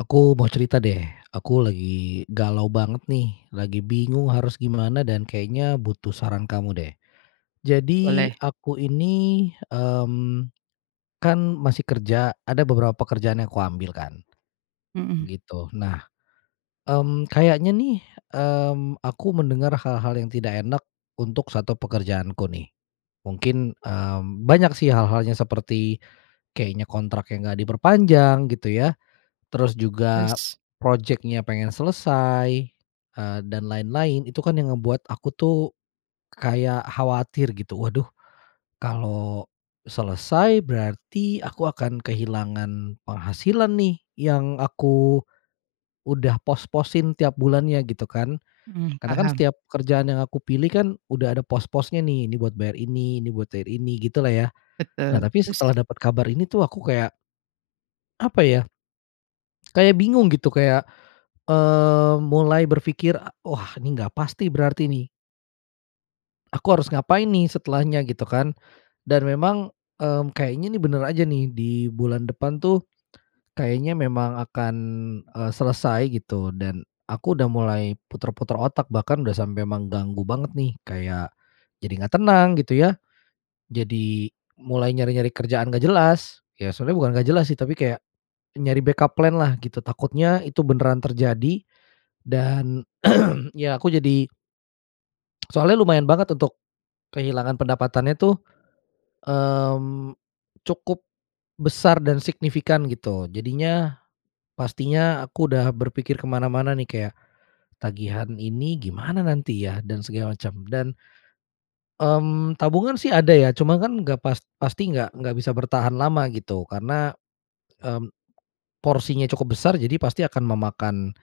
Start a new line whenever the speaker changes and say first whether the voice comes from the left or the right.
left: Aku mau cerita deh. Aku lagi galau banget nih, lagi bingung harus gimana, dan kayaknya butuh saran kamu deh. Jadi
right: Boleh.
left: aku ini, mmm, kan masih kerja, ada beberapa kerjaan yang kuambil kan
right: Mhm.
left: gitu. Nah, mmm, kayaknya nih, mmm, aku mendengar hal-hal yang tidak enak untuk 1 pekerjaanku nih. Mungkin, eee, banyak sih hal-hal seperti kayaknya kontraknya nggak diperpanjang gitu ya, terus juga
right: Terus?
left: projeknya pengen selesai, eee, dan lain-lain. Itu kan yang ngebuat aku tuh, kayak khawatir gitu, "Waduh, kalau selesai, berarti aku akan kehilangan penghasilan nih yang aku udah pos-posin tiap bulannya," gitu kan.
right: Mhm,
left: Karena kan
right: paham.
left: setiap kerjaan yang aku pilih kan, udah ada pos-posnya ni, ini buat bayar ini, ini buat bayar ini, gitulah ya. Nah,
right: Betul,
left: tapi
right: terus?
left: setelah dapat kabar ini tuh aku kayak apa ya, kayak bingung gitu kayak, eee, mulai berpikir, e “Wah ini nggak pasti berarti nih" "aku harus ngapain nih setelahnya?” gitu kan. Dan memang, mmm, kayaknya nih bener aja nih, di bulan depan tuh, kayaknya memang akan, eee, selesai gitu. Dan aku udah mulai puter-puter otak, bahkan udah sampai menganggu banget nih. Kayak, jadi nggak tenang gitu ya, jadi mulai nyari-nyari kerjaan nggak jelas. Ya, sebenarnya bukan nggak jelas sih, tapi kayak nyari backup plan lah gitu, takutnya itu beneran terjadi. Dan ya, aku jadi soalnya lumayan banget untuk kehilangan pendapatannya tuh, mmm, cukup besar dan signifikan gitu. Jadinya, pastinya aku udah berpikir ke mana-mana nih, kayak tagihan ini gimana nanti ya, dan segala macam. Dan, mmm, tabungan sih ada ya, cuman kan nggak pas pasti nggak nggak bisa bertahan lama gitu. Karena, mmm, porsinya cukup besar, jadi pasti akan memakan,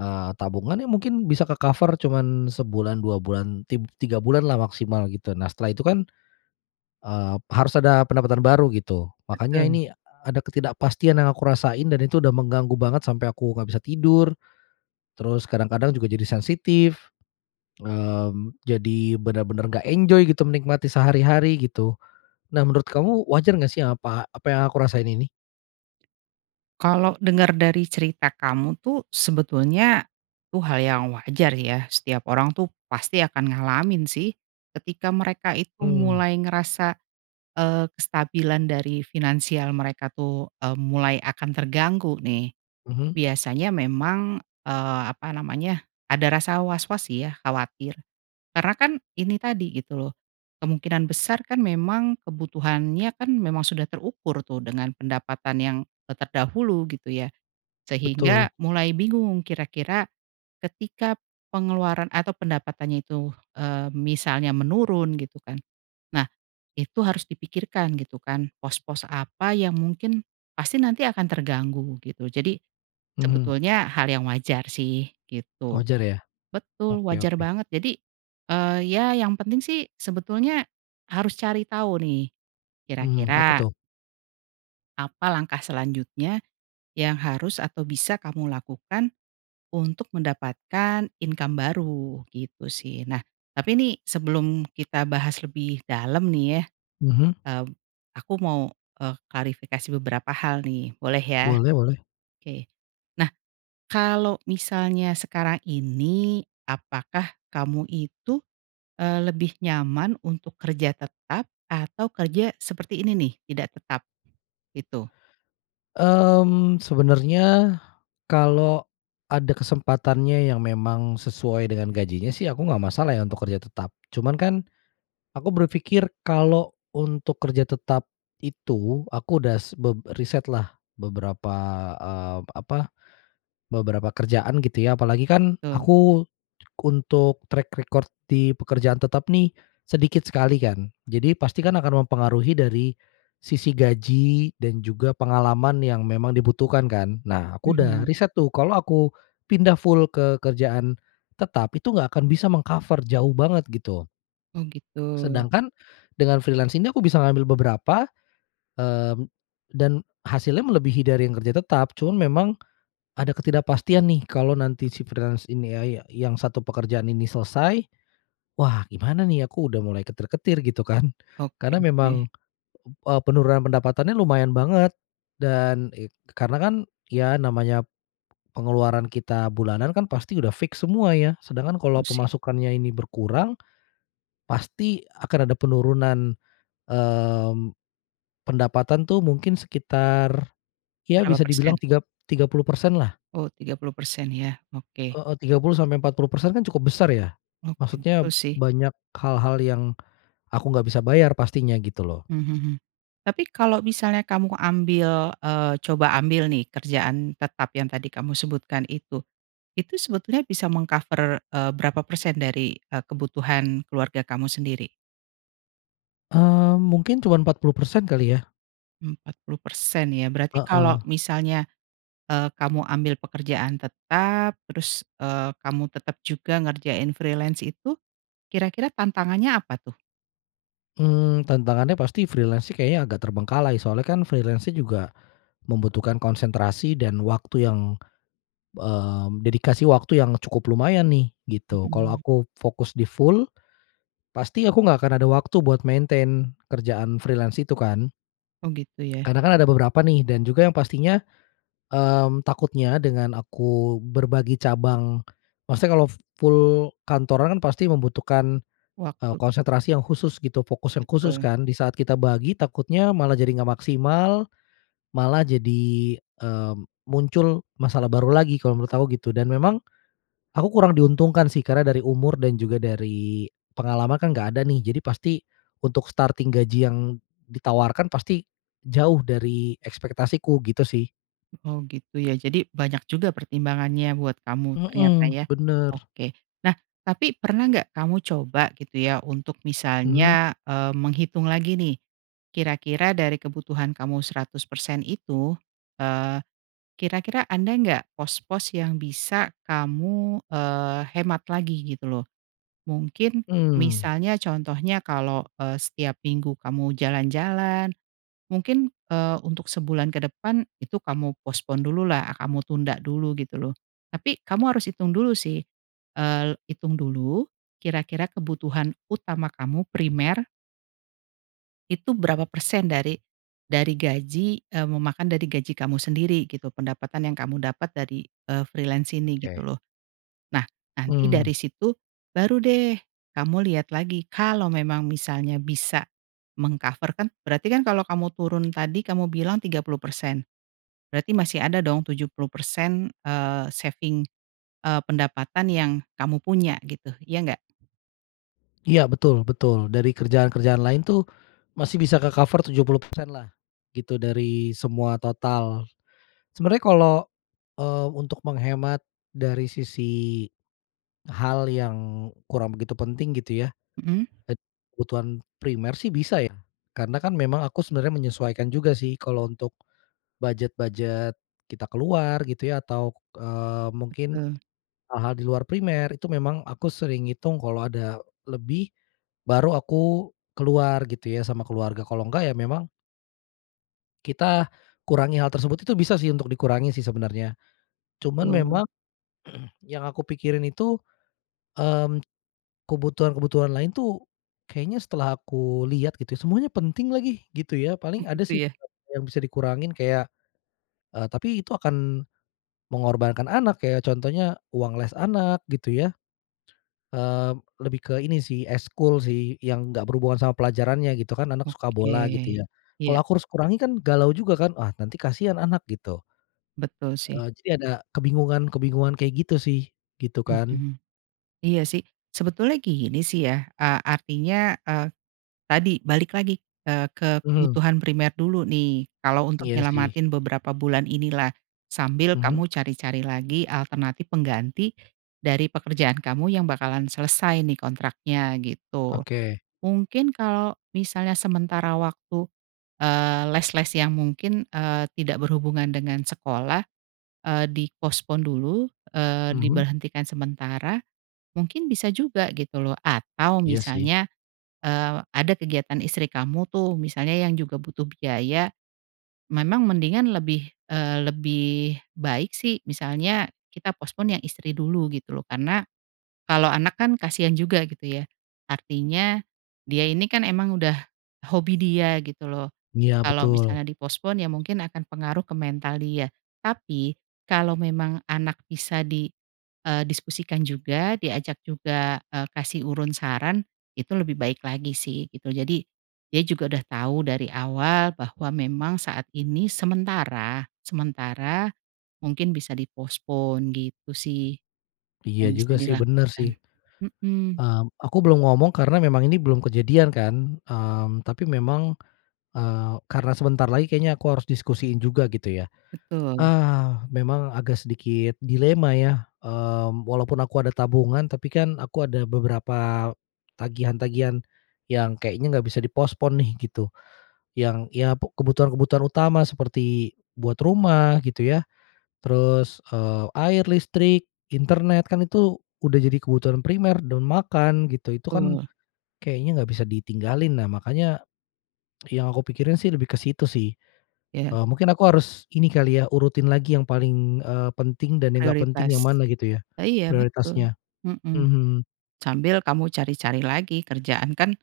left: eee, tabungan yang mungkin bisa ke-cover cuman sebulan, 2 bulan, tig tiga bulan lah maksimal gitu. Nah, setelah itu kan, eee, harus ada pendapatan baru gitu. Makanya
right: Betul.
left: ini, eee, ada ketidakpastian yang aku rasain, dan itu udah mengganggu banget sampai aku nggak bisa tidur. Terus kadang-kadang juga jadi sensitif, mmm, jadi bener-bener nggak enjoy gitu menikmati sehari-hari gitu. Nah, menurut kamu wajar nggak sih apa apa yang aku rasain ini?
right: Kalau denger dari cerita kamu tuh, sebetulnya, itu hal yang wajar ya. Setiap orang tuh pasti akan ngalamin sih. Ketika mereka itu
left: Mmm.
right: mulai ngerasa, eee, kestabilan dari finansial mereka tuh e mulai akan terganggu nih.
left: Mhm.
right: Biasanya memang, eee, apa namanya, ada rasa was-was sih ya, khawatir. Karena kan ini tadi gitu loh, kemungkinan besar kan memang kebutuhannya kan memang sudah terukur tuh, dengan pendapatan yang, eee, terdahulu gitu ya.
left: Betul.
right: Sehingga mulai bingung kira-kira ketika pengeluaran atau pendapatannya itu, eee, misalnya menurun gitu kan. Nah, itu harus dipikirkan gitu kan, pos-pos apa yang mungkin pasti nanti akan terganggu gitu. Jadi,
left: Mhm.
right: sebetulnya hal yang wajar sih gitu.
left: Wajar ya?
right: Betul,
left: Oke
right: wajar
left: oke.
right: banget. Jadi, eee, ya yang penting sih sebetulnya harus cari tahu nih
left: Mhm, apa
right: kira-kira
left: tuh?
right: apa langkah selanjutnya yang harus atau bisa kamu lakukan untuk mendapatkan income baru, gitu sih. Nah, tapi nih sebelum kita bahas lebih dalam nih ya,
left: Mhm.
right: eee, aku mau, eee, klarifikasi beberapa hal nih, boleh ya?
left: Boleh boleh.
right: Oke. Nah, kalau misalnya sekarang ini, apakah kamu itu, eee, lebih nyaman untuk kerja tetap atau kerja seperti ini nih, tidak tetap? Gitu.
left: Mmm, sebenarnya kalau ada kesempatannya yang memang sesuai dengan gajinya sih, aku nggak masalah ya untuk kerja tetap. Cuman kan, aku berpikir kalau untuk kerja tetap itu aku udah s beb riset lah beberapa, eee, apa, beberapa kerjaan gitu ya. Apalagi kan,
right: Betul.
left: aku untuk track record di pekerjaan tetap nih sedikit sekali kan. Jadi, pasti kan akan mempengaruhi dari sisi gaji dan juga pengalaman yang memang dibutuhkan kan. Nah, aku udah
right: Mhm.
left: riset tuh, kalau aku pindah full ke kerjaan tetap itu nggak akan bisa meng-cover jauh banget gitu.
right: Oh gitu.
left: Sedangkan dengan freelance ini, aku bisa ngambil beberapa, eee, dan hasilnya melebihi dari yang kerja tetap. Cuman memang, ada ketidakpastian nih kalau nanti si freelance ini ya ya yang satu pekerjaan ini selesai, "Wah gimana nih aku udah mulai ketar-ketir," gitu kan.
right: Oke
left: Karena
right: oke.
left: memang p eee, penurunan pendapatannya lumayan banget dan ek karena kan, ya namanya pengeluaran kita bulanan kan pasti udah fix semua ya sedangkan kalau
right: Betul sih.
left: pemasukannya ini berkurang. Pasti akan ada penurunan, mmm, pendapatan tuh mungkin sekitar, ya
right: Berapa
left: bisa dibilang
right: persen?
left: tigap tiga puluh persen lah.
right: Oh 30% ya, oke.
left: Heeh, 30 sampai 40% kan cukup besar ya,
right: Oke,
left: maksudnya
right: betul sih.
left: banyak hal-hal yang, aku nggak bisa bayar pastinya gitu loh.
right: Mmm, hmm hmm. Tapi kalau misalnya kamu ambil, eee, coba ambil nih kerjaan tetap yang tadi kamu sebutkan itu. Itu sebetulnya bisa meng-cover, eee, berapa persen dari, eee, kebutuhan keluarga kamu sendiri?
left: Eee, mungkin cuman 40% kali ya.
right: 40% ya, berarti kalau
left: Heeh.
right: misalnya, eee, kamu ambil pekerjaan tetap, terus, eee, kamu tetap juga ngerjain freelance itu kira-kira tantangannya apa tuh?
left: Mmm, tantangannya pasti freelance sih kayaknya agak terbengkalai soalnya kan freelance-nya juga membutuhkan konsentrasi dan waktu yang, eee, dedikasi waktu yang cukup lumayan nih gitu. Kalau
right: Mhm.
left: aku fokus di full pasti aku nggak akan ada waktu buat maintain kerjaan freelance itu kan.
right: Oh, gitu ya.
left: Karena kan ada beberapa nih dan juga yang pastinya. Mmm, takutnya dengan aku berbagi cabang, maksudnya kalau full kantoran kan pasti membutuhkan, eee,
right: Waktu.
left: konsentrasi yang khusus gitu, fokus yang khusus
right: Betul.
left: kan, di saat kita bagi takutnya malah jadi nggak maksimal, malah jadi, eee, muncul masalah baru lagi. Kalau menurut aku gitu dan memang aku kurang diuntungkan sih, karena dari umur dan juga dari pengalaman kan nggak ada nih. Jadi, pasti untuk starting gaji yang ditawarkan pasti jauh dari ekspektasiku gitu sih.
right: Oh, gitu ya, jadi banyak juga pertimbangannya buat kamu ternyata
left: Mmm,
right: ya.
left: bener.
right: Oke. Nah, tapi pernah nggak kamu coba gitu ya, untuk
left: Mhm.
right: misalnya, eee, menghitung lagi nih, kira-kira dari kebutuhan kamu 100% itu, eee, kira-kira ada nggak pos-pos yang bisa kamu, eee, hemat lagi gitu, loh? Mungkin
left: Mmm.
right: misalnya contohnya, kalau, eee, setiap minggu kamu jalan-jalan, mungkin, eee, untuk sebulan ke depan itu kamu postpone dulu lah, kamu tunda dulu gitu loh. Tapi kamu harus hitung dulu sih, el hitung dulu, kira-kira kebutuhan utama kamu, primer itu berapa persen dari dari gaji, eee, memakan dari gaji kamu sendiri gitu, pendapatan yang kamu dapat dari, eee, freelance ini
left: Oke.
right: gitu loh. Nah, nanti dari
left: Mmm.
right: situ, baru deh kamu lihat lagi. Kalau memang misalnya bisa meng-cover, kan berarti kalau kamu turun, tadi kamu bilang 30% berarti masih ada dong 70% eee, saving, eee, pendapatan yang kamu punya gitu, ya nggak?
left: Iya, betul betul. Dari kerjaan-kerjaan lain tuh masih bisa ke-cover 70% lah gitu dari semua total. Sebenarnya kalau, eee, untuk menghemat dari sisi hal yang kurang begitu penting gitu ya,
right: Mhm.
left: ed kebutuhan primer sih bisa ya. Karena kan memang aku sebenarnya menyesuaikan juga sih, kalau untuk budget-budget kita keluar gitu ya. Atau, eee, mungkin
right: Betul.
left: hal-hal di luar primer itu memang aku sering hitung kalau ada lebih, baru aku keluar gitu ya sama keluarga, kalau nggak ya memang kita kurangi hal tersebut itu bisa sih, untuk dikurangi sih, sebenarnya. Cuman
right: Betul.
left: memang yang aku pikirin itu, mmm, kebutuhan-kebutuhan lain tuh, kayaknya setelah aku lihat gitu semuanya penting lagi, gitu ya, paling ada
right: Gitu
left: sih
right: ya.
left: yang bisa dikurangin kayak, eee, tapi itu akan mengorbankan anak, kayak contohnya uang les anak gitu ya. Eee, lebih ke ini sih ekskul sih yang enggak berhubungan sama pelajarannya gitu kan. Anak suka
right: Oke,
left: bola gitu ya, kalau
right: iya.
left: aku harus kurangi kan galau juga kan, "Wah nanti kasihan anak," gitu.
right: Betul sih.
left: Eee, jadi ada kebingungan-kebingungan kayak gitu sih, gitu kan.
right: Mhm. Iya sih, sebetulnya gini sih ya. Ah, artinya, ah, tadi balik lagi ke
left: Mhm.
right: kebutuhan primer dulu nih, kalau untuk
left: Iya sih.
right: nyelamatin beberapa bulan ini lah. Sambil
left: Mhm.
right: kamu cari-cari lagi alternatif pengganti dari pekerjaan kamu yang bakalan selesai nih kontraknya, gitu.
left: Oke.
right: Mungkin kalau misalnya sementara waktu, eee, les-les yang mungkin, eee, tidak berhubungan dengan sekolah, eee, di-postpone dulu, eee,
left: Mhm.
right: diberhentikan sementara, mungkin bisa juga gitu loh. Atau
left: Iya sih.
right: misalnya, eee, ada kegiatan istri kamu tuh, misalnya yang juga butuh biaya, memang mendingan lebih, eee, lebih baik sih, misalnya kita postpone yang istri dulu gitu loh. Karena kalau anak kan kasihan juga gitu ya. Artinya dia ini kan, emang udah hobi dia gitu loh.
left: Iya
right: Kalau
left: betul.
right: misalnya di-postpone ya mungkin akan pengaruh ke mental dia. Tapi kalau memang anak bisa di, eee, diskusikan juga diajak juga, eee, kasih urun saran, itu lebih baik lagi sih gitu. Jadi, dia juga udah tahu dari awal bahwa memang saat ini sementara, sementara mungkin bisa di-postpone gitu sih.
left: Iya
right: Yang bisa
left: juga sih, bener
right: dilakukan
left: sih.
right: mhm.
left: Mmm, aku belum ngomong karena memang ini belum kejadian kan, mmm, tapi memang, eee, karena sebentar lagi kayaknya aku harus diskusiin juga gitu ya.
right: Betul.
left: Ah, memang agak sedikit dilema ya, eee, walaupun aku ada tabungan tapi kan, aku ada beberapa tagihan-tagihan yang kayaknya nggak bisa di-postpone nih gitu. Yang, ya pe kebutuhan-kebutuhan utama seperti buat rumah gitu ya, terus, eee, air, listrik, internet, kan itu udah jadi kebutuhan primer dan makan gitu. Itu kan
right: Betul.
left: kayaknya nggak bisa ditinggalin. Nah makanya, yang aku pikirin sih lebih ke situ sih.
right: Ya.
left: Eee, mungkin aku harus ini kali ya urutin lagi yang paling, eee, penting dan yang gak penting yang
right: Prioritas,
left: mana gitu ya,
right: a iya betul.
left: prioritasnya
right: Mhm,
left: mhm.
right: sambil kamu cari-cari lagi kerjaan kan,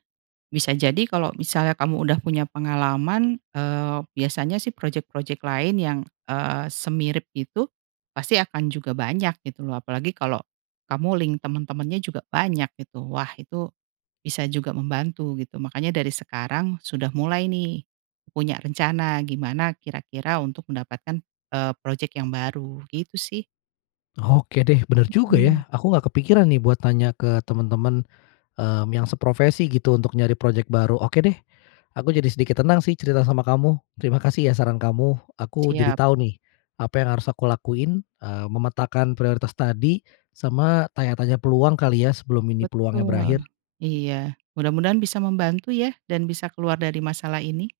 right: bisa jadi kalau misalnya kamu udah punya pengalaman, eee, biasanya sih projek-projek lain yang, eee, semirip itu pasti akan juga banyak gitu loh. Apalagi kalau kamu link teman-temannya juga banyak gitu, wah itu bisa juga membantu gitu. Makanya dari sekarang sudah mulai nih, punya rencana gimana kira-kira untuk mendapatkan, eee, projek yang baru gitu sih.
left: Oke deh, bener juga
right: Mhm.
left: ya, aku nggak kepikiran nih buat tanya ke temen-temen, eee, yang seprofesi gitu untuk nyari projek baru. Oke deh, aku jadi sedikit tenang sih cerita sama kamu. Terima kasih ya, saran kamu, aku jadi
right: Siap.
left: tahu nih, apa yang harus aku lakuin, eee, memetakan prioritas tadi sama tanya-tanya peluang kali ya, sebelum ini peluangnya
right: Betul.
left: berakhir.
right: Iya, mudah-mudahan bisa membantu ya dan bisa keluar dari masalah ini.